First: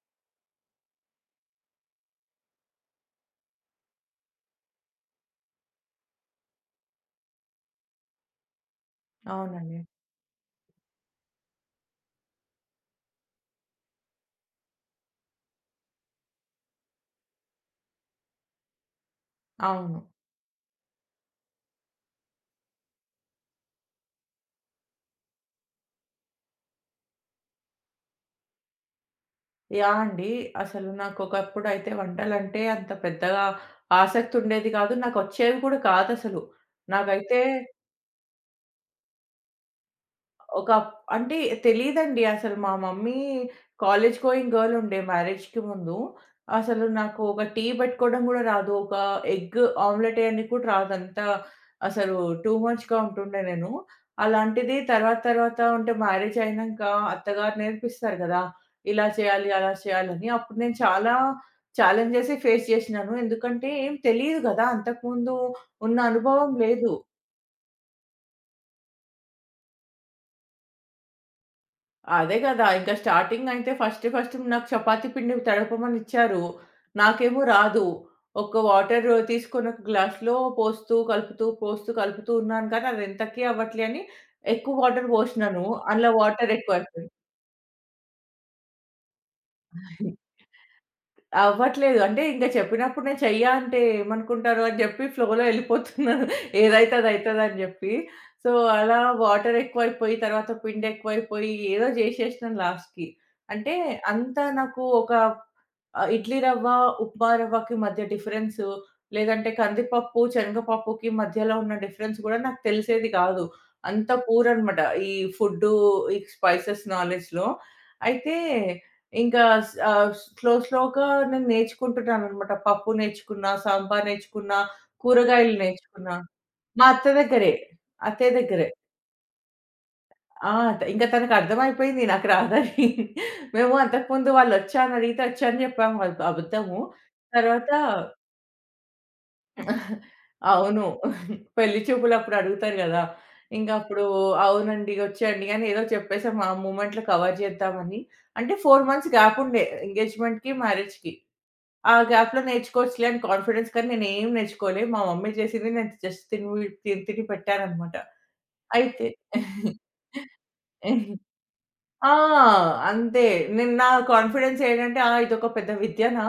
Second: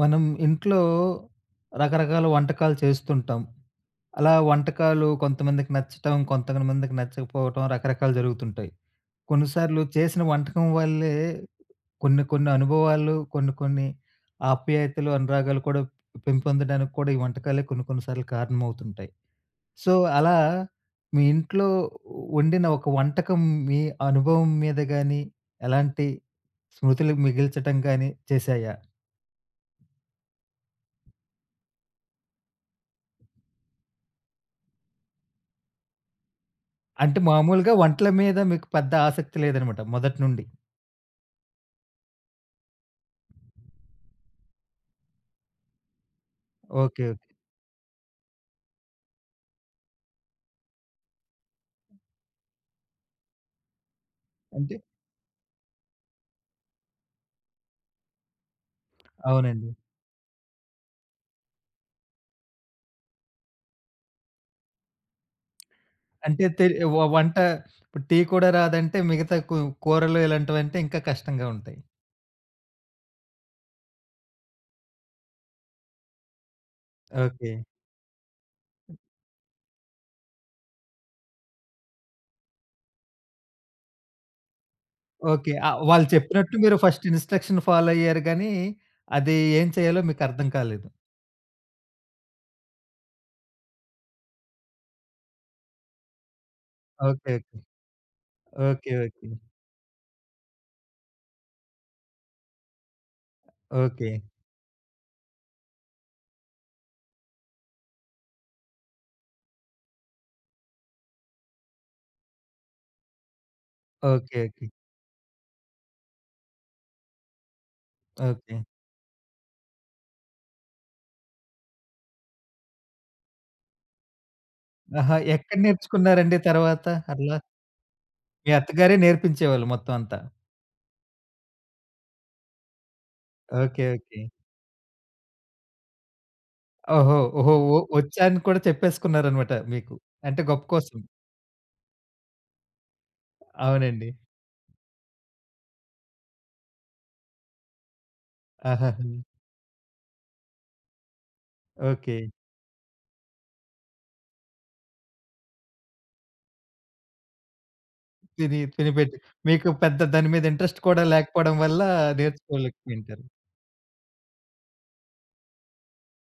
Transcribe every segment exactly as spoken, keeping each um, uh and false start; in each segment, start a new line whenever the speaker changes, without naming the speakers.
మనం ఇంట్లో రకరకాల వంటకాలు చేస్తుంటాం. అలా వంటకాలు కొంతమందికి నచ్చటం, కొంతమందికి నచ్చకపోవటం రకరకాలు జరుగుతుంటాయి.
అవునండి.
కొన్నిసార్లు చేసిన వంటకం వల్లే కొన్ని కొన్ని అనుభవాలు, కొన్ని కొన్ని ఆప్యాయతలు, అనురాగాలు కూడా పెంపొందడానికి కూడా ఈ వంటకాలే కొన్ని కొన్ని సార్లు కారణమవుతుంటాయి. సో,
అవును.
అలా మీ ఇంట్లో వండిన ఒక వంటకం మీ అనుభవం మీద గాని, ఎలాంటి స్మృతులు మిగిల్చటం గాని చేశాయా?
యాహ్! అండి. అసలు నాకొకప్పుడైతే వంటలంటే అంత పెద్దగా ఆసక్తుండేది కాదు. నాకొచ్చేవి కూడా కాదసలు.
అంటే
నాకైతే
మామూలుగా వంటల మీద మీకు పెద్ద ఆసక్తి లేదనమాట మొదటి నుండి.
ఒక అంటే తెలీదండి అసలు. మా మమ్మీ కాలేజ్ గోయింగ్ గర్ల్ ఉండే మ్యారేజ్‌కి ముందు. అసలు
ఓకే. ఓకే.
నాకు ఒక టీ పెట్టుకోవడం గూడా రాదు. ఒక ఎగ్ ఆమ్లెట్ ఏయనికి కూడా రాదు. అంతా అసలు టూ మచ్‌గా ఉంటుండే నేను.
అంటే
అలాంటిది తర్వాత తర్వాత అంటే మ్యారేజ్ అయినంక అత్తగారు నేర్పిస్తారు గదా! ఇలా చేయాలి,
అవునండి.
అలా చేయాలని. అప్పుడు నేను చాలా ఛాలెంజెసే ఫేస్ చేసినాను. ఎందుకంటే ఏం తెలీదు గదా! అంతకుముందు ఉన్న
అంటే
అనుభవం
తె
లేదు.
వ వంట ఇప్పుడు టీ కూడా రాదంటే మిగతా కూ కూరలు ఇలాంటివంటే ఇంకా కష్టంగా ఉంటాయి.
అదే గదా! ఇంకా స్టార్టింగ్ అయితే ఫస్ట్ ఫస్ట్ నాకు చపాతీ పిండి తడపమని ఇచ్చారు. నాకేమో
ఓకే.
రాదు. ఒక వాటర్ తీసుకొని ఒక గ్లాస్‌లో పోస్తూ, కలుపుతూ, పోస్తూ, కలుపుతూ ఉన్నాను కానీ అది ఎంతకి అవ్వట్లే అని ఎక్కువ వాటర్
ఓకే.
పోసినాను.
ఆహ్, వాళ్ళు
అందులో వాటర్
చెప్పినట్టు మీరు
ఎక్కువ
ఫస్ట్
అయిపోయింది.
ఇన్‌స్ట్రక్షన్ ఫాలో అయ్యారు గానీ, అది ఏం చేయాలో మీకు అర్థం కాలేదు.
అవ్వట్లేదు. అంటే ఇంక చెప్పినప్పుడు నేను చెయ్య అంటే ఏమనుకుంటారు అని జెప్పి ఫ్లోలో ఎళ్ళిపోతున్నాను. ఏదైతే
ఓకే. ఓకే.
అదైతదని జెప్పి. So,
okay.
అలా
ఓకే.
వాటర్ ఎక్కువైపోయి, తర్వాత పిండెక్కువైపోయి ఏదో జేసేసినాను లాస్ట్‌కి. అంటే
ఓకే.
అంత నాకు ఒక ఆహ్, ఇడ్లీ రవ్వ, ఉప్మా రవ్వకి మధ్య డిఫరెన్సు, లేదంటే కందిపప్పు, శనగపప్పుకి మధ్యలో ఉన్న డిఫరెన్స్ గూడా నాకు తెలిసేది గాదు. అంత
ఓకే.
Poor
okay.
అనమాట. ఈ ఫుడ్డు, ఈ స్పైసెస్ నాలెడ్జ్‌లో. అయితే
ఓకే.
ఇంకా స్ ఆహ్, స్లో స్లోగా నేను నేర్చుకుంటున్నాననమాట. పప్పు నేర్చుకున్నా, సాంబార్ నేర్చుకున్నా,
ఆహా!
కూరగాయలు
ఎక్కడ
నేర్చుకున్నా.
నేర్చుకున్నారండి
మా
తర్వాత
అత్త
అట్లా?
దగ్గరే. అత్తయ్య
మీ
దగ్గరే.
అత్తగారే నేర్పించేవాళ్ళు మొత్తం అంతా.
ఆ! త ఇంక తనకర్థమైపోయింది నాకు రాదని. మేము
ఓకే. ఓకే.
అంతకుముందు వాళ్ళొచ్చా అని అడిగితే వచ్చని చెప్పాము. అది అబద్ధము.
ఓహో! ఓహో!
తర్వాత
ఒ ఒచ్చాను కూడా చెప్పేసుకున్నారనమాట మీకు. అంటే గొప్ప
అవును.
కోసం.
పెళ్లి చూపులప్పుడు అడుగుతారు గదా! ఇంకప్పుడు
అవునండి.
అవునండి, వచ్చండి అని ఏదో చెప్పేసాం ఆ మూమెంట్‌లో కవర్ చేద్దామని. అంటే నాలుగు
ఆహాహా!
మంత్స్ గ్యాప్ ఉండే ఎంగేజ్‌మెంట్‌కి, మ్యారేజ్‌కి. ఆ
ఓకే.
గ్యాప్‌లో నేర్చుకోవచ్చులే అని కాన్ఫిడెన్స్ కానీ నేనేం నేర్చుకోలే. మా మమ్మీ చేసింది నేను జస్ట్ తిని తిని తిని పెట్టాననమాట.
తిని
అయితే
తినిపెట్టి మీకు పెద్ద దాని మీద ఇంట్రెస్ట్ కూడా లేకపోవడం వల్ల
ఆ!
నేర్చుకోలేకపోయింటారు.
అంతే. నేను నా కాన్ఫిడెన్స్ ఏంటంటే, ఆ! ఇదొక పెద్ద విద్యనా?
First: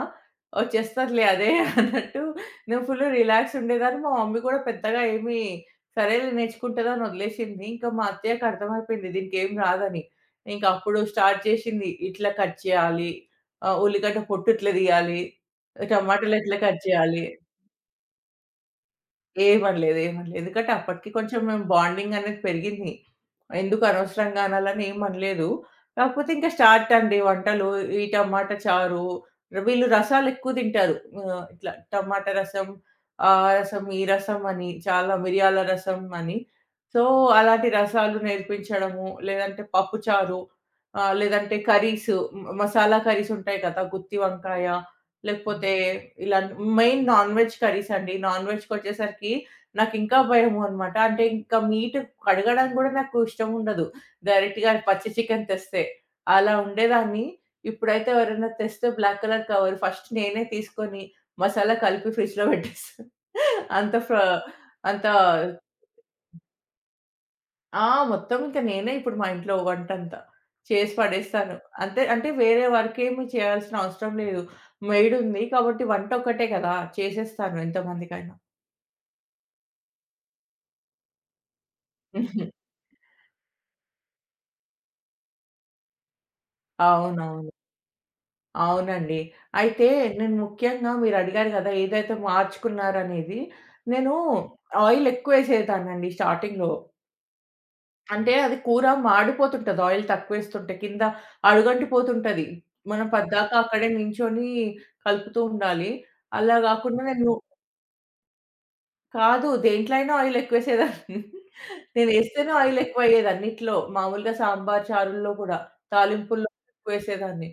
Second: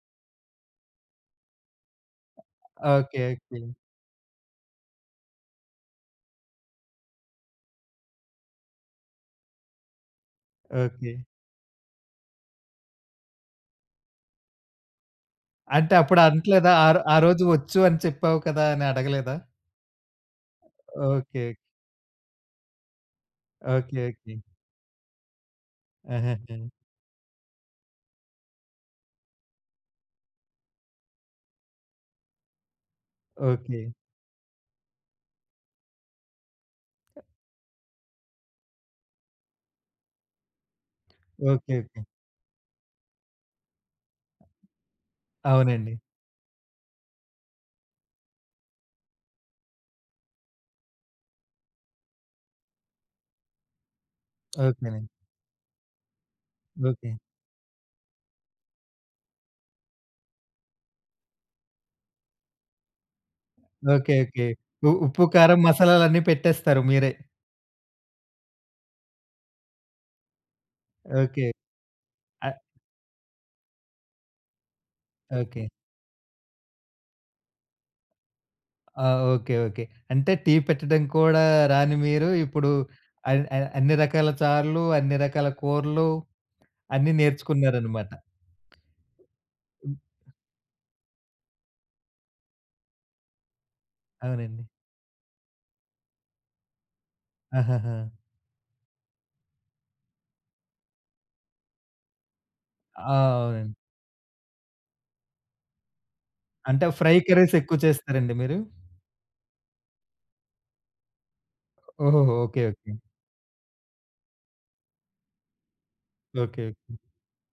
వచ్చేస్తదిలే అదే అన్నట్టు నేను
ఓకే.
Full relax
okay.
ఉండేదాన్ని. మా మమ్మీ కూడా పెద్దగా ఏమి సరేలే నేర్చుకుంటది అని వదిలేసింది. ఇంకా మా అత్తయ్యకి అర్థమైపోయింది దీనికేం రాదని. ఇంక అప్పుడు
ఓకే.
స్టార్ట్ చేసింది. ఇట్లా కట్ చేయాలి. ఆహ్, ఉల్లిగడ్డ పొట్టు ఇట్లా తీయాలి.
అంటే అప్పుడు
టమాటాలు ఎట్లా
అనట్లేదా?
కట్
ఆరో ఆ
చేయాలి.
రోజు వచ్చు అని చెప్పావు కదా! అని అడగలేదా?
ఏం అనలేదు. ఏం అనలేదు. ఎందుకంటే అప్పటికి కొంచెం
ఓకే.
మేము బాండింగ్ అనేది పెరిగింది. ఎందుకు
ఓకే. ఓకే.
అనవసరంగా అనాలని ఏం అనలేదు. కాకపోతే ఇంకా
ఆహాహా!
స్టార్ట్ అండి వంటలు. ఈ టమాటా చారు, వీళ్ళు రసాలు ఎక్కువ తింటారు. ఆహ్, ఇట్లా టమాటా రసం, ఆ
ఓకే.
రసం, ఈ రసం అని చాలా మిరియాల రసం అని. సో, అలాంటి రసాలు నేర్పించడము, లేదంటే పప్పు చారు, ఆహ్, లేదంటే
ఓకే. ఓకే.
కర్రీస్, మ మసాలా కర్రీస్ ఉంటాయి కదా! గుత్తి వంకాయ లేకపోతే
అవునండి.
ఇలా మెయిన్ నాన్ వెజ్ కర్రీస్ అండి. నాన్ వెజ్‌కొచ్చేసరికి నాకింకా భయము అనమాట. అంటే ఇంకా మీట్ కడగడానికి గూడా నాకు ఇష్టముండదు. డైరెక్ట్‌గా
ఓకేనండి.
పచ్చి చికెన్ తెస్తే. అలా
ఓకే.
ఉండేదాన్ని. ఇప్పుడైతే ఎవరైనా తెస్తే బ్లాక్ కలర్ కవర్ ఫస్ట్ నేనే తీసుకొని మసాలా కలిపి ఫ్రిడ్జ్‌లో పెట్టేస్తా. అంత ఫ
ఓకే. ఓకే. ఉ
అంత
ఉప్పు, కారం, మసాలాలన్నీ పెట్టేస్తారు మీరే.
ఆ! మొత్తం ఇంక నేనే ఇప్పుడు మా ఇంట్లో వంటంతా. చేసి
ఓకే.
పడేస్తాను. అంతే అంటే
అ
వేరే వర్కేమి చేయాల్సిన అవసరం లేదు. మెయిడుంది
ఓకే.
కాబట్టి వంటొక్కటే కదా! చేసేస్తాను ఎంతమందికైనా.
ఆ! ఓకే. ఓకే. అంటే టీ పెట్టడం కూడా రాని మీరు ఇప్పుడు అన్ అ అన్ని రకాల చారులు, అన్ని రకాల కూరలు అన్నీ
అవునవును.
నేర్చుకున్నారనమాట.
అవునండి. అయితే
హ్మ్.
నేను ముఖ్యంగా మీరడిగారు కదా! ఏదైతే మార్చుకున్నారనేది. నేను
అవునండి.
ఆయిలెక్కువేసేదాన్నండి స్టార్టింగ్‌లో.
ఆహాహా!
అంటే అది కూర మాడిపోతుంటది. ఆయిల్ తక్కువేస్తుంటే కింద అడుగంటిపోతుంటది. మనం
ఆ!
పద్దాక
అవునండి.
అక్కడే నించొని కలుపుతూ ఉండాలి. అలా
అంటే
గాకుండా
ఫ్రై
నేను
కర్రీస్ ఎక్కువ చేస్తారండి మీరు?
కాదు దేంట్లో అయినా ఆయిల్ ఎక్కువేసేదాన్ని.
ఓహోహో!
నేనేస్తేనే
ఓకే.
Oil
okay.
ఎక్కువయ్యేది అన్నిట్లో. మామూలుగా సాంబార్, చారుల్లో గూడా. తాలింపుల్లో
ఓకే. ఓకే.
ఎక్కువేసేదాన్ని.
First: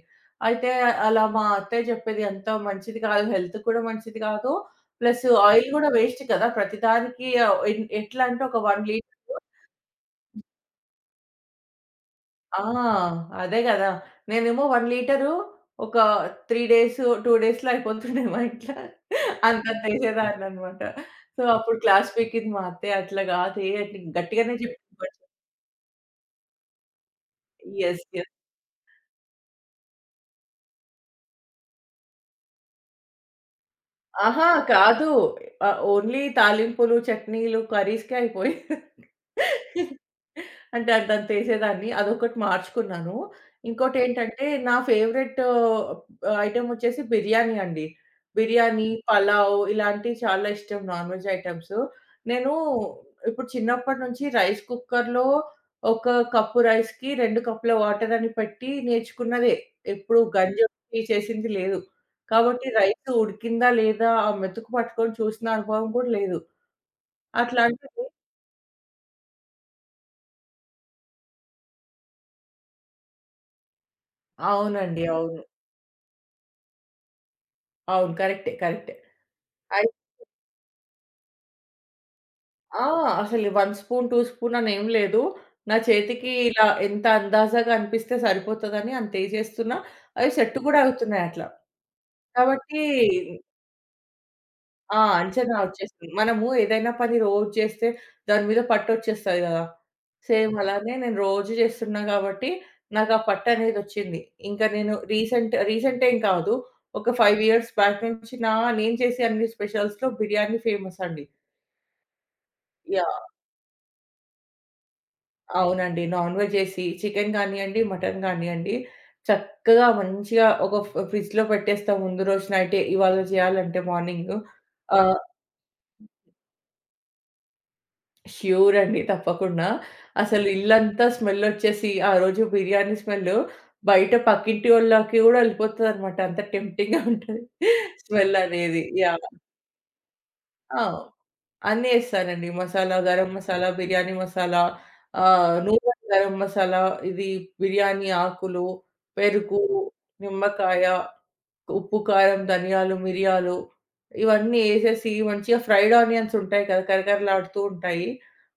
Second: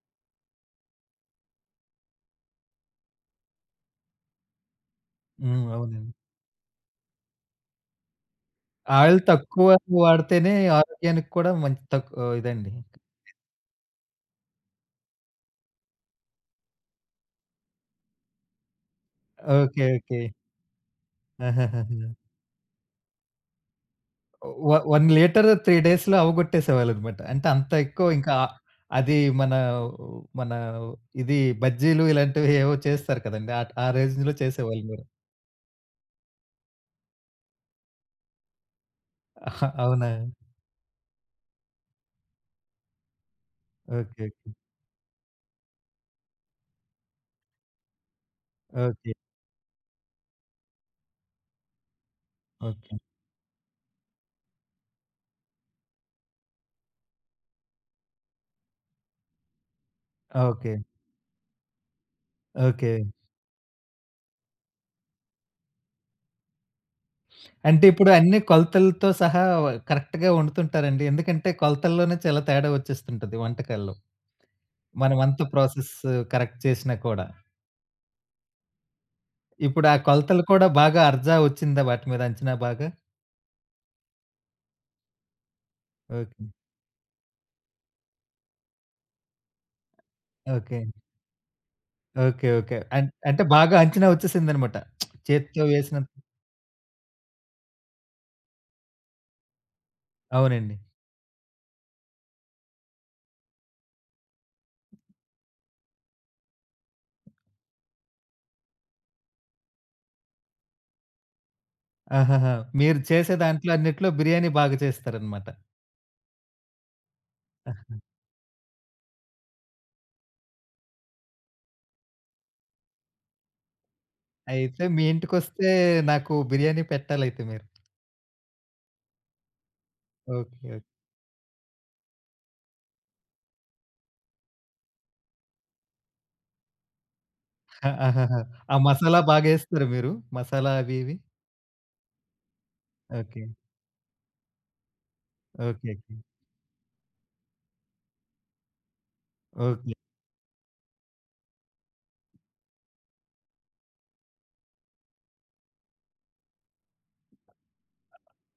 అయితే అలా మా అత్తయ్య జెప్పేది అంత మంచిది కాదు. హెల్త్‌కి కూడా మంచిది కాదు. ప్లస్
హ్మ్.
ఆయిల్ గూడా
అవునండి.
వేస్ట్ కదా! ప్రతిదానికి ఆహ్, ఎన్ ఎట్లా అంటే ఒక 1 లీటర్
ఆయిల్ తక్కువ వాడితేనే ఆరోగ్యానికి కూడా మంచి తక్
ఆ!
ఇదండి.
అదే గదా! నేనేమో ఒక లీటరు ఒక మూడు డేస్, రెండు డేస్‌లో అయిపోతుండే మా ఇంట్ల.
ఓకే.
అంతంత
ఓకే.
ఏసేదాన్ననమాట. సో, అప్పుడు
ఆహాహాహా!
క్లాస్ పీకింది మా అత్తయ్య. "అట్లా గాదే" అని గట్టిగానే
వ
చెప్పింది
ఒక
కొంచెం.
లీటర్ మూడు డేస్‌లో అవగొట్టేసేవాళ్ళనమాట. అంటే అంత
యెస్.
ఎక్కువ
యెస్.
ఇంకా ఆ- అది మన మన ఇది బజ్జీలు ఇలాంటివి ఏవో చేస్తారు కదండీ! ఆ ఆ రేంజ్‌లో
అహా!
చేసేవాళ్ళు మీరు.
కాదు. ఆహ్, ఓన్లీ తాలింపులు, చట్నీలు, కర్రీస్‌కే అయిపోయేది.
ఆహా, అవునా?
అంటే అంతంతేసేదాన్ని. అదొకటి మార్చుకున్నాను.
ఓకే.
ఇంకోటేంటంటే నా ఫేవరెట్ ఐటెమ్ వచ్చేసి బిర్యానీ అండి. బిర్యానీ,
ఓకే.
పలావ్ ఇలాంటివి చాలా ఇష్టం నాన్ వెజ్ ఐటెమ్స్. నేను
ఓకే.
ఇప్పుడు చిన్నప్పటి నుంచి రైస్ కుక్కర్‌లో ఒక కప్పు రైస్‌కి రెండు కప్పుల వాటర్ అని పెట్టి నేర్చుకున్నదే. ఎప్పుడు గంజి
ఓకే.
ఒత్తి చేసింది లేదు. కాబట్టి
ఓకే.
రైసు ఉడికిందా లేదా ఆ మెతుకు పట్టుకొని చూసిన అనుభవం కూడా లేదు.
అంటే
అట్లాంటిది
ఇప్పుడు అన్ని కొలతలతో సహా కరెక్ట్‌గా వండుతుంటారండి. ఎందుకంటే కొలతల్లోనే చాలా తేడా వచ్చేస్తుంటది వంటకాల్లో.
అవునండి.
మనం అంత
అవును.
ప్రాసెస్ కరెక్ట్ చేసినా కూడా.
అవును. కరెక్టే. కరెక్టే.
ఇప్పుడు
అయి
ఆ కొలతలు కూడా బాగా అర్జా వచ్చిందా వాటి మీద అంచనా
ఆ!
బాగా?
అసలు ఒక స్పూన్, రెండు స్పూన్ అనేం లేదు. నా చేతికి
ఓకే.
ఇలా ఎంత అందాజాగా అనిపిస్తే సరిపోతదని అంతేసేస్తున్నా. అవి సెట్ కూడా
ఓకే.
అవుతున్నాయి అట్లా.
ఓకే. ఓకే.
కాబట్టి
అన్ అంటే బాగా అంచనా వచ్చేసిందనమాట.
ఆ! అంచనా
చేత్తో వేసినంత
వచ్చేస్తుంది. మనము ఏదైనా పని రోజు చేస్తే దాని మీద పట్టొచ్చేస్తది గదా! సేమ్
అవునండి.
అలానే నేను రోజు చేస్తున్నా గాబట్టి నాకు ఆ పట్టనేదొచ్చింది. ఇంకా నేను రీసెంట్ రీసెంట్ ఏం కాదు. ఒక ఐదు ఇయర్స్ బ్యాక్ నుంచి నా నేను చేసే అన్ని స్పెషల్స్‌లో బిర్యానీ ఫేమస్ అండి.
ఆహాహా! మీరు
యాహ్!
చేసే దాంట్లో అన్నిట్లో బిర్యానీ బాగా చేస్తారనమాట.
అవునండి. నాన్ వెజ్ చేసి చికెన్ గానియండి, మటన్ గానియండి చక్కగా మంచిగా ఒక ఫ్ ఫ్రిడ్జ్‌లో పెట్టేస్తాం ముందు రోజు నైటే. ఇవాళ చేయాలంటే మార్నింగు.
అయితే మీ
ఆహ్
ఇంటికొస్తే నాకు బిర్యానీ పెట్టాలయితే మీరు.
ష్యూర్ అండి. తప్పకుండా. అసలు
ఓకే. ఓకే.
ఇల్లంతా స్మెల్లొచ్చేసి, ఆ రోజు బిర్యానీ స్మెల్లు బయట పక్కింటి వోళ్ళకి గూడా ఎళ్ళిపోతదనమాట. అంత టెంప్టింగ్‌గా ఉంటది స్మెల్
ఆహాహా! ఆ
అనేది.
మసాలా
యాహ్!
బాగా ఏస్తారా మీరు? మసాలా
ఆ!
అవి ఇవి?
అన్నీ ఏస్తానండి. Masala, garam
okay.
Masala, biryani masala, ah,
okay.
నూరన్
ఓకే.
గరం మసాలా, ఇది బిర్యానీ ఆకులు, పెరుగు,
ఓకే.
నిమ్మకాయ ఉప్పు, కారం, ధనియాలు, మిరియాలు ఇవన్నీ ఏసేసి మంచిగా ఫ్రైడ్ ఆనియన్స్ ఉంటాయి కదా! కరకరలాడుతూ ఉంటాయి.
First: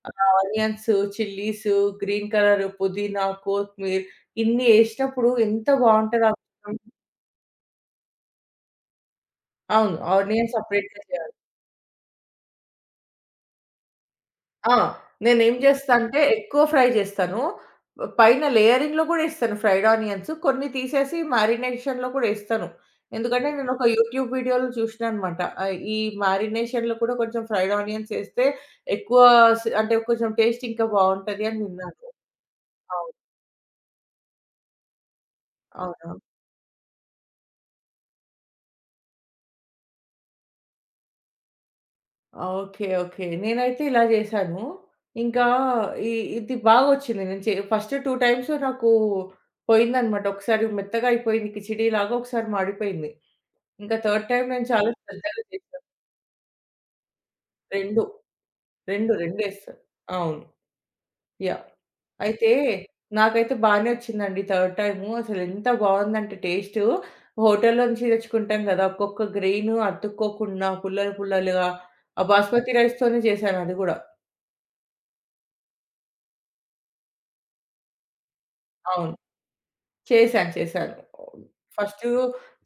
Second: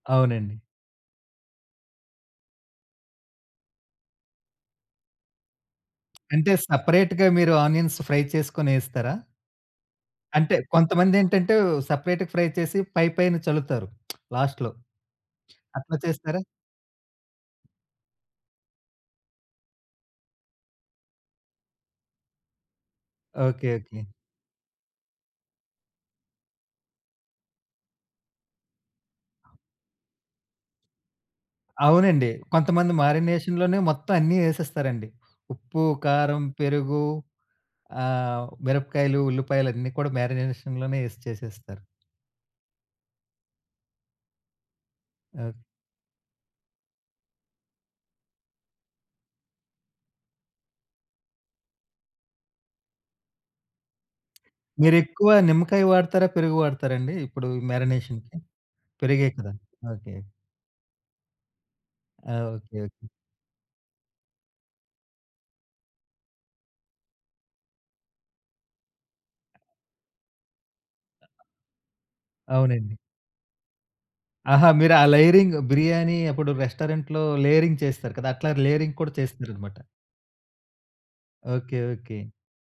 ఆ
అవునండి.
ఆనియన్స్, చిల్లీస్, గ్రీన్ కలర్ పుదీనా, కొత్తిమీర్ ఇన్ని ఏసినప్పుడు ఎంత బావుంటదో ఆ
అంటే
చికెన్
సెపరేట్‌గా మీరు ఆనియన్స్ ఫ్రై చేసుకొని ఏస్తారా?
అవును. ఆనియన్
అంటే
సెపరేట్‌గా చేయాలి.
కొంతమందేంటంటే సెపరేట్‌గా ఫ్రై చేసి పై పైన చల్లుతారు లాస్ట్‌లో.
ఆ! నేనేం జేస్తా
అట్లా
అంటే
చేస్తారా?
ఎక్కువ ఫ్రై జేస్తాను. ప్ పైన లేయరింగ్‌లో గూడా ఏస్తాను ఫ్రైడ్ ఆనియన్స్. కొన్ని తీసేసి మ్యారినేషన్‌లో కూడా ఏస్తాను. ఎందుకంటే
ఓకే.
నేనొక
ఓకే.
యూట్యూబ్ వీడియోలో చూషినా అనమాట. ఆహ్, ఈ మ్యారినేషన్‌లో కూడా కొంచెం ఫ్రైడ్ ఆనియన్స్ ఏస్తే ఎక్కువ స్ అంటే కొంచెం టేస్ట్ ఇంకా బావుంటది అని విన్నాను.
అవునండి. కొంతమంది
అవును.
మారినేషన్‌లోనే మొత్తం అన్నీ ఏసేస్తారండి. ఉప్పు,
అవునా!
కారం, పెరుగు ఆహ్, మిరపకాయలు, ఉల్లిపాయలు అన్నీ కూడా మారినేషన్‌లోనే ఏసి చేసేస్తారు.
ఓకే. ఓకే. నేనైతే ఇలా జేశాను. ఇంకా
ఓకే.
ఇ ఇది బాగొచ్చింది. నేను చే ఫస్ట్ రెండు టైమ్స్ నాకు పోయిందనమాట. ఒకసారి మెత్తగా అయిపోయింది కిచిడీలాగా, ఒకసారి మాడిపోయింది. ఇంకా థర్డ్ టైమ్ నేను చాలా
మీరెక్కువ
శ్రద్ధగా
నిమ్మకాయ
చేశాను.
వాడతారా? పెరుగు వాడతారండి? ఇప్పుడు
రెండు,
మారినేషన్‌కి?
రెండు,
పెరుగే
రెండు
కదా!
ఏశా.
ఓకే.
అవును. యాహ్!
ఆ!
అయితే
ఓకే. ఓకే.
నాకైతే బానే వచ్చిందండి థర్డ్ టైము. అసలెంత బావుందంటే టేస్టు, హోటల్‌లో నుంచి తెచ్చుకుంటాం గదా! ఒక్కొక్క గ్రెయిను అతుక్కోకుండా పుల్లలు, పుల్లలుగా ఆ బాస్మతి
అవునండి.
రైస్‌తోనే చేశాను అది గూడా.
ఆహా! మీరు ఆ లేయరింగ్ బిర్యానీ అప్పుడు రెస్టారెంట్‌లో లేయరింగ్ చేస్తారు కదా! అట్లా లేయరింగ్ కూడా
అవును.
చేస్తారనమాట.
చేశాను. చేశాను.
ఓకే.
First
okay.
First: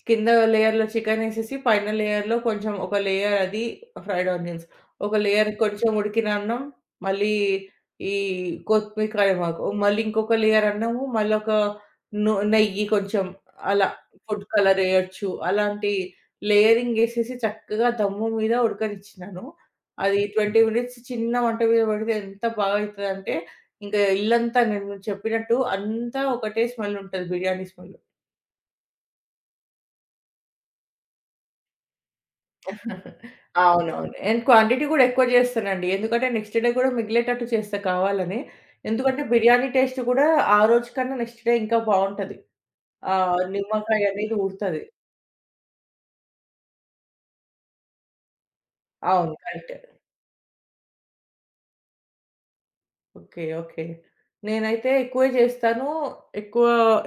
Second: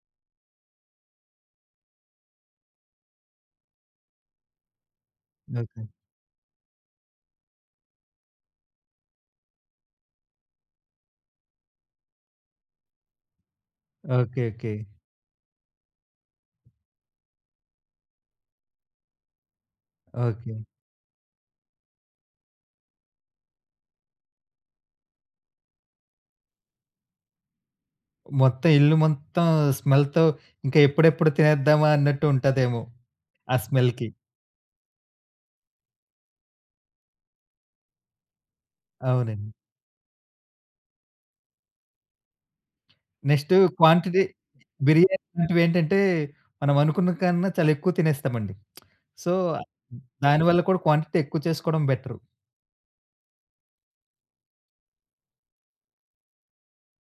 కింద లేయర్‌లో చికెనేసేసి, పైన లేయర్‌లో కొంచెం ఒక లేయర్ అది ఫ్రైడ్ ఆనియన్స్. ఒక లేయర్
ఓకే.
కొంచెం ఉడికిన అన్నం, మళ్ళీ ఈ కొత్తిమీర, కరివేపాకు. మళ్ళీ ఇంకొక లేయర్ అన్నము, మళ్ళొక ను నెయ్యి కొంచెం అలా
ఓకే.
Food
okay.
కలరేయొచ్చు. అలాంటి లేయరింగేసేసి చక్కగా దమ్ము మీద ఉడకనిచ్చినాను. అది
ఓకే.
ఇరవై మినిట్స్ చిన్న మంట మీద పెడితే ఎంత బాగా అయితదంటే ఇంకా ఇల్లంతా నేను చెప్పినట్టు అంతా ఒకటే స్మెల్ ఉంటది. బిర్యానీ స్మెల్.
మొత్తం ఇల్లు మొత్తం స్మెల్‌తో ఇంకా ఎప్పుడెప్పుడు తినేద్దామా అన్నట్టు ఉంటదేమో. ఆ స్మెల్‌కి.
అవునవును. అండ్ క్వాంటిటీ గూడా ఎక్కువ జేస్తానండి. ఎందుకంటే నెక్స్ట్ డే గూడా మిగిలేటట్టు చేస్తా కావాలని. ఎందుకంటే
అవునండి.
బిర్యానీ టేస్ట్ గూడా ఆ రోజు కన్నా నెక్స్ట్ డే ఇంకా బావుంటది. ఆ
నెక్స్ట్
నిమ్మకాయ
క్వాంటిటీ
అనేది ఊరుతది.
బిర్యానీ లాంటివేంటంటే, మనం అనుకున్న కన్నా చాలా ఎక్కువ తినేస్తామండి. సో,
అవును. కరెక్ట్.
దానివల్ల కూడా క్వాంటిటీ ఎక్కువ చేసుకోవడం బెటరు.
ఓకే. ఓకే. నేనైతే ఎక్కువే జేస్తాను. ఎక్కువ,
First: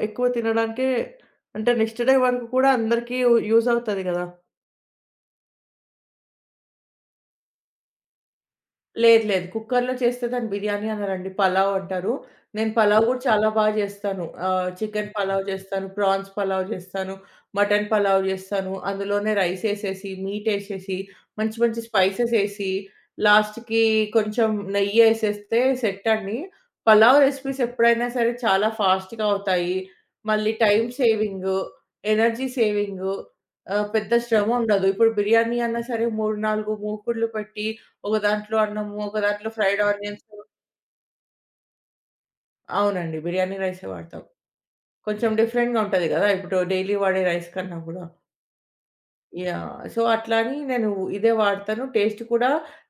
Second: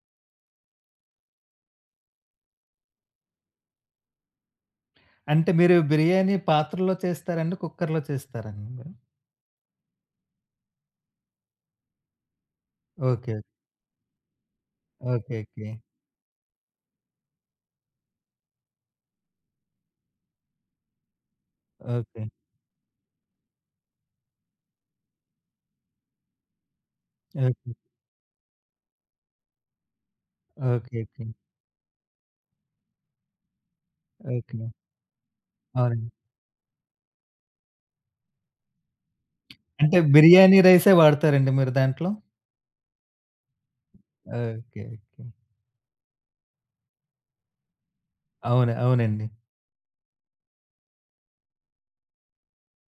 ఎక్కువ తినడానికే అంటే నెక్స్ట్ డే వరకు కూడా అందరికీ యూజ్ అవుతది గదా!
అంటే మీరు బిర్యానీ పాత్రలో చేస్తారండి? కుక్కర్‌లో చేస్తారండి మీరు?
లేదు. లేదు. కుక్కర్‌లో చేస్తే దాన్ని బిర్యానీ అనరండి. పలావ్ అంటారు. నేను పలావ్ గూడా
ఓకే.
చాలా బా చేస్తాను. Ah, chicken
okay.
Pulao
okay.
చేస్తాను, ప్రాన్స్ పలావ్ చేస్తాను, మటన్ పలావ్ చేస్తాను. అందులోనే రైస్ ఏసేసి, మీట్ ఏసేసి, మంచి మంచి
ఓకే.
స్పైసెస్ ఏసి, లాస్ట్‌కి కొంచెం నెయ్యేసేస్తే సెట్ అండి. Pulao recipes
okay.
ఎప్పుడైనా సరే చాలా ఫాస్ట్‌గా అవుతాయి. మళ్ళీ time
okay. Okay.
Saving, energy saving, ah, పెద్ద శ్రమ
ఓకే.
ఉండదు. ఇప్పుడు బిర్యానీ అన్నా సరే
అవునండి.
మూడు, నాలుగు మూకుడ్లు పెట్టి ఒక దాంట్లో అన్నము, ఒక దాంట్లో ఫ్రైడ్
అంటే
ఆనియన్స్
బిర్యానీ రైసే వాడతారండి మీరు దాంట్లో?
అవునండి. బిర్యానీ రైసే వాడతాం.
ఓకే. ఓకే.
కొంచెం డిఫరెంట్‌గా ఉంటది గదా! ఇప్పుడు డైలీ వాడే రైస్ కన్నా గూడా.
అవును. అవునండి.
యాహ్! సో, అట్లా అని నేను ఇదే వాడతాను. టేస్ట్ కూడా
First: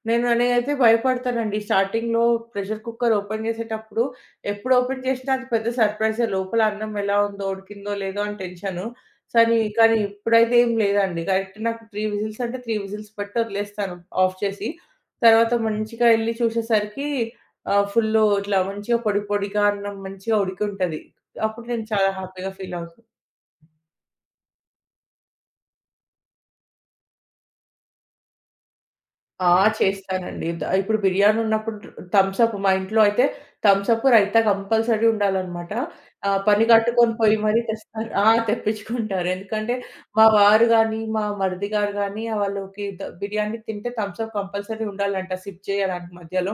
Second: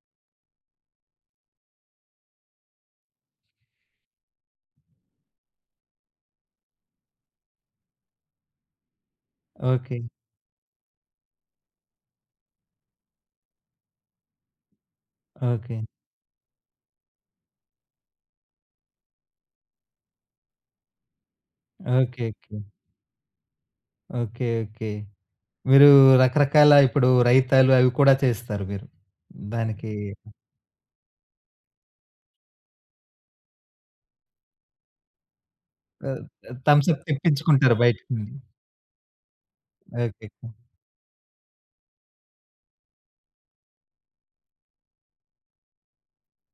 నేను నేనైతే భయపడతానండి. స్టార్టింగ్‌లో ప్రెషర్ కుక్కర్ ఓపెన్ చేసేటప్పుడు ఎప్పుడు ఓపెన్ చేసినా అది పెద్ద సర్ప్రైజే. లోపల అన్నం ఎలా ఉందో, ఉడికిందో లేదో అని టెన్షను. సనీ
ఓకే.
కానీ ఇప్పుడైతే ఏం లేదండి. కరెక్ట్ నాకు మూడు విజిల్స్ అంటే మూడు విజిల్స్ పెట్టి వదిలేస్తాను ఆఫ్ చేసి. తర్వాత
ఓకే.
మంచిగా ఎళ్లి చూసేసరికి ఆహ్, ఫుల్లు ఇట్లా మంచిగా పొడి పొడిగా అన్నం మంచిగా ఉడికి ఉంటది. అప్పుడు నేను
ఓకే.
చాలా హ్యాపీగా
ఓకే.
ఫీల్ అవుతాను.
ఓకే. ఓకే. మీరు రకరకాల ఇప్పుడు రైతాలు అవి కూడా చేస్తారు మీరు.
ఆ!
దానికి
చేస్తానండి. ద ఇప్పుడు బిర్యానీ ఉన్నప్పుడు థమ్స్ అప్ మా ఇంట్లో అయితే థమ్స్ అప్, రైతా కంపల్సరీ ఉండాలనమాట.
ఆహ్,
ఆహ్, పని
థమ్స్ అప్
కట్టుకొని పోయి మరీ
తెప్పించుకుంటారు బయట
తెస్తారు. ఆ!
నుండి.
తెప్పించుకుంటారు. ఎందుకంటే మా
ఓకే.
వారు గాని, మా మరిది గారు గాని వాళ్ళకి ద బిర్యానీ తింటే థమ్స్ అప్ కంపల్సరీ ఉండాలంట సిప్ చేయడానికి మధ్యలో.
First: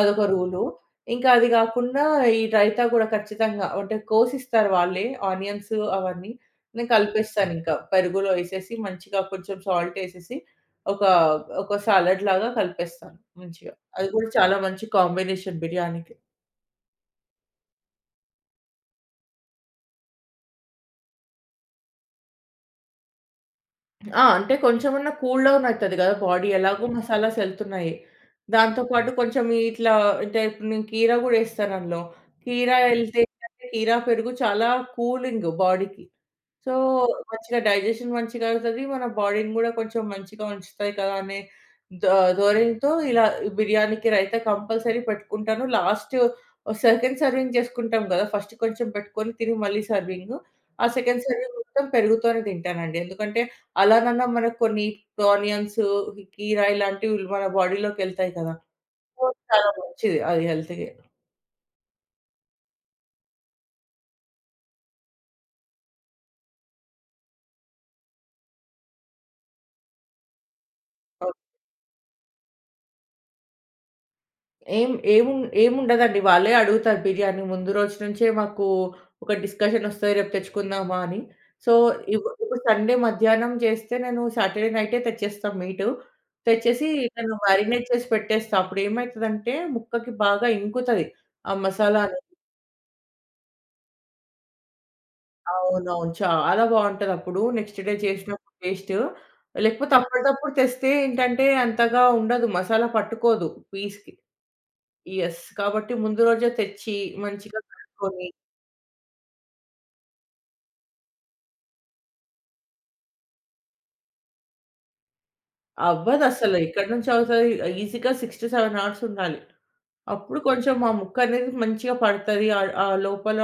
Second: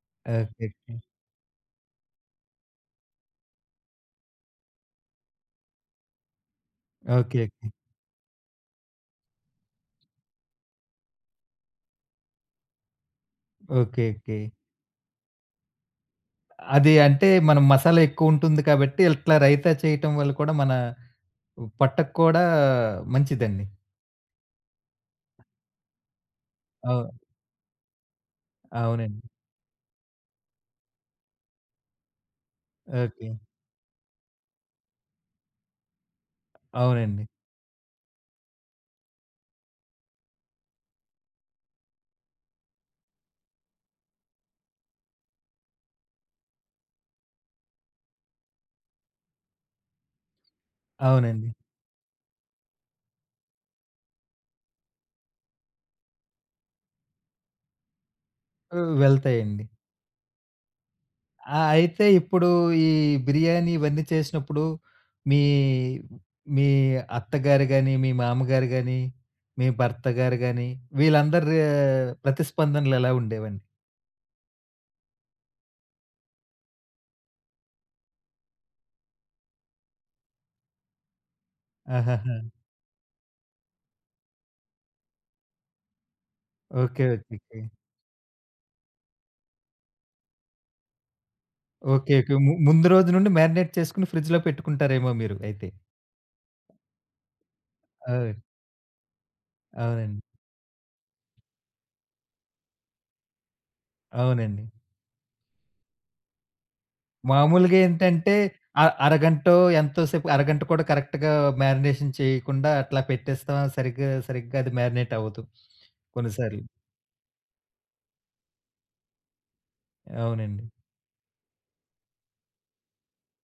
అదొక రూలు.
ఓకే. ఓకే.
ఇంకా అది కాకుండా ఈ రైతా కూడా ఖచ్చితంగా అంటే కోసిస్తారు వాళ్ళే ఆనియన్స్ అవన్నీ. నేను
ఓకే.
కలిపేస్తాను
ఓకే.
ఇంకా పెరుగులో ఎసేసి మంచిగా కొంచెం సాల్ట్ ఎసేసి ఒక ఒక సాలడ్ లాగా కలిపేస్తాను మంచిగా.
ఓకే.
అది కూడా
ఓకే.
చాలా మంచి కాంబినేషన్ బిర్యానీకి.
అది అంటే మనం మసాలా ఎక్కువుంటుంది కాబట్టి ఇట్లా రైతా చేయటం వల్ల కూడా మన పొట్టకు కూడా మంచిదండి.
ఆ! అంటే కొంచెమన్నా కూల్ డౌన్ అయితది గదా! బాడీ ఎలాగో
అవు
మసాలాస్ ఎళ్తున్నాయి. దాంతో పాటు
అవునండి.
కొంచెం ఇట్లా అంటే ఇప్పుడు నేను కీరా గూడా ఎస్తాను అందులో. కీరా ఎళ్తే
ఓకే.
ఏంటంటే కీరా, పెరుగు చాలా కూలింగ్ బాడీకి. సో,
అవునండి.
మంచిగా డైజెషన్ మంచిగా అవుతది. మన బాడీని గూడా కొంచెం మంచిగా ఉంచుతాయి కదా! అనే ధ ధోరణితో ఇలా బిర్యానీకి రైతా కంపల్సరీ పెట్టుకుంటాను. లాస్ట్ సెకండ్ సర్వింగ్ చేసుకుంటాం గదా! ఫస్ట్ కొంచెం పెట్టుకొని తిని మళ్ళీ సర్వింగు. ఆ సెకండ్
అవునండి.
సర్వింగ్ మొత్తం పెరుగుతోనే తింటానండి. ఎందుకంటే అలానన్నా మనకు కొన్ని ఆనియన్స్, కీరా ఇలాంటివి మన బాడీలోకెళ్తాయి కదా!
ఆహ్,
సో,
వెళ్తాయండి.
చాలా మంచిది అది హెల్త్‌కి.
ఆ! అయితే ఇప్పుడు ఈ బిర్యానీ ఇవన్నీ చేసినప్పుడు మీ, మీ అత్తగారు గాని, మీ మామగారు గాని, మీ భర్త గారు గాని వీళ్ళందరి ప్రతిస్పందనలెలా ఉండేవండి?
ఏం ఏముం ఏముండదండి. వాళ్ళే అడుగుతారు బిర్యానీ. ముందు రోజు నుంచే మాకు ఒక డిస్కషన్ ఒస్తది రేపు తెచ్చుకుందామా అని. సో, ఇప్పు
ఆహాహా!
ఇప్పుడు సండే మధ్యాహ్నం చేస్తే నేను సాటర్‌డే నైటే తెచ్చేస్తా మీటు. తెచ్చేసి
ఓకే. ఓకే.
నేను
ఓకే.
మ్యారినేట్ చేసి పెట్టేస్తా. అప్పుడేమైతదంటే ముక్కకి బాగా ఇంకుతది. ఆ మసాలా
ఓకే.
అనేది.
ఓకే. ము ముందు రోజు నుండి మ్యారినేట్ చేసుకొని ఫ్రిడ్జ్‌లో పెట్టుకుంటారేమో మీరు అయితే.
అవునవును. చాలా బావుంటదప్పుడు. నెక్స్ట్ డే
అవును.
చేసినప్పుడు టేస్ట్. లేకపోతే
అవునండి.
అప్పటిదప్పుడు తెస్తే ఏంటంటే అంతగా ఉండదు. మసాలా పట్టుకోదు పీస్‌కి.
అవునండి.
యెస్. కాబట్టి ముందు రోజే తెచ్చి మంచిగా
మామూలుగా
కడుక్కొని
ఏంటంటే అ అరగంటో ఎంతో సేపు అరగంట కూడా కరెక్ట్‌గా మ్యారినేషన్ చేయకుండా అట్లా పెట్టేస్తాం. సరిగ్గా సరిగ్గా అది మ్యారినేట్ అవ్వదు.
అవ్వదసలు.
కొన్నిసార్లు.
ఎక్కడి నుంచి అవుతది? ఈజీగా ఆరు ఏడు అవర్స్ ఉండాలి. అప్పుడు
అవునండి.
కొంచెం ఆ ముక్కనేది మంచిగా పడతది. ఆహ్, ఆ లోపల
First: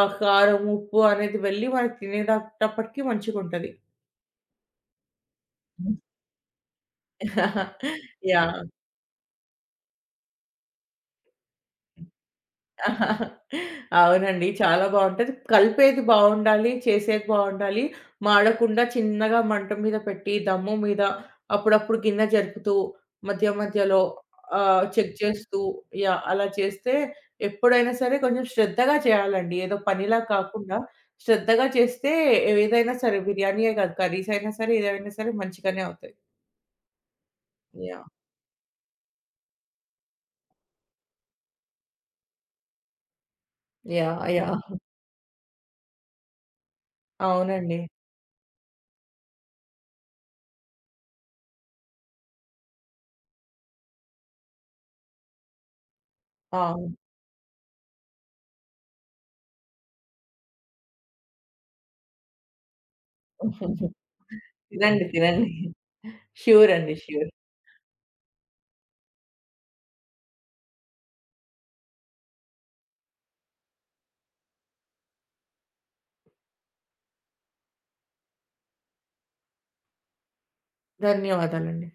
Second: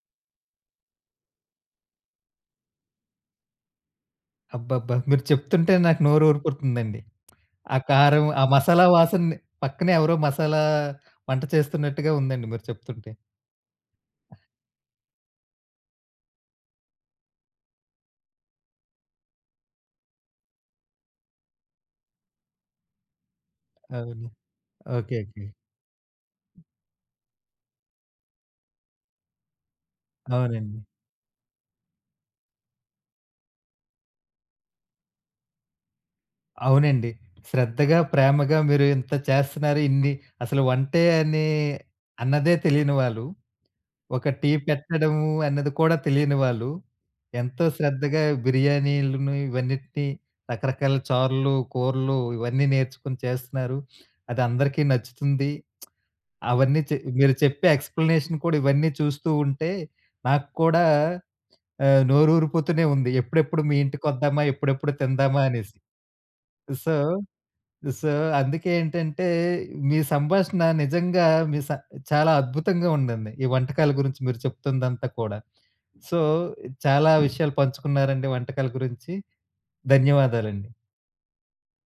ఆ కారం, ఉప్పు అనేది వెళ్ళి మనకి తినేటప్పటికి మంచిగుంటది.
అబ్బబ్బా! మీరు చెప్తుంటే నాకు నోరు ఊరిపోతుందండి. ఆ కారం, ఆ
యాహ్!
మసాలా వాసన పక్కనే ఎవరో మసాలా వంట చేస్తున్నట్టుగా ఉందండి మీరు చెప్తుంటే.
అవునండి. చాలా బావుంటది. కలిపేది బావుండాలి, చేసేది బావుండాలి. మాడకుండా చిన్నగా మంట మీద పెట్టి, దమ్ము మీద అప్పుడప్పుడు గిన్నె జరుపుతూ, మధ్య మధ్యలో
అవును.
Ah, check
okay. ఓకే.
చేస్తూ యాహ్! అలా చేస్తే ఎప్పుడైనా సరే కొంచెం శ్రద్ధగా చేయాలండి. ఏదో పనిలా కాకుండా
అవునండి.
శ్రద్ధగా చేస్తే ఏదైనా సరే బిర్యానీయే కాదు కర్రీస్ అయినా సరే, ఏదైనా సరే మంచిగానే అవుతాయి.
అవునండి. శ్రద్ధగా,
యాహ్!
ప్రేమగా మీరు ఇంత చేస్తున్నారు. ఇన్ని అసలు వంటే అని అన్నదే తెలియని వాళ్ళు
యాహ్!
ఒక టీ
యాహ్!
పెట్టడము అన్నది కూడా తెలియని వాళ్ళు, ఎంతో
అవునండి.
శ్రద్ధగా బిర్యానీలను ఇవన్నిటిని రకరకాల చారులు, కూరలు ఇవన్నీ నేర్చుకొని చేస్తున్నారు. అది అందరికీ నచ్చుతుంది. అవన్నీ
అవును.
చె మీరు చెప్పే ఎక్స్‌ప్లనేషన్ కూడా ఇవన్నీ చూస్తూ ఉంటే నాకు కూడా ఆహ్, నోరూరిపోతూనే ఉంది. ఎప్పుడెప్పుడు మీ ఇంటికొద్దామా? ఎప్పుడెప్పుడు
తినండి.
తిందామా
తినండి.
అనేసి.
ష్యూర్
సో
అండి. ష్యూర్.
సో, అందుకే ఏంటంటే, మీ సంభాషణ నిజంగా మీ స చాలా అద్భుతంగా ఉందండి. ఈ వంటకాల గురించి మీరు చెప్తుందంతా కూడా. సో, చాలా విషయాలు పంచుకున్నారండి వంటకాల గురించి. ధన్యవాదాలండి.
ధన్యవాదాలండి.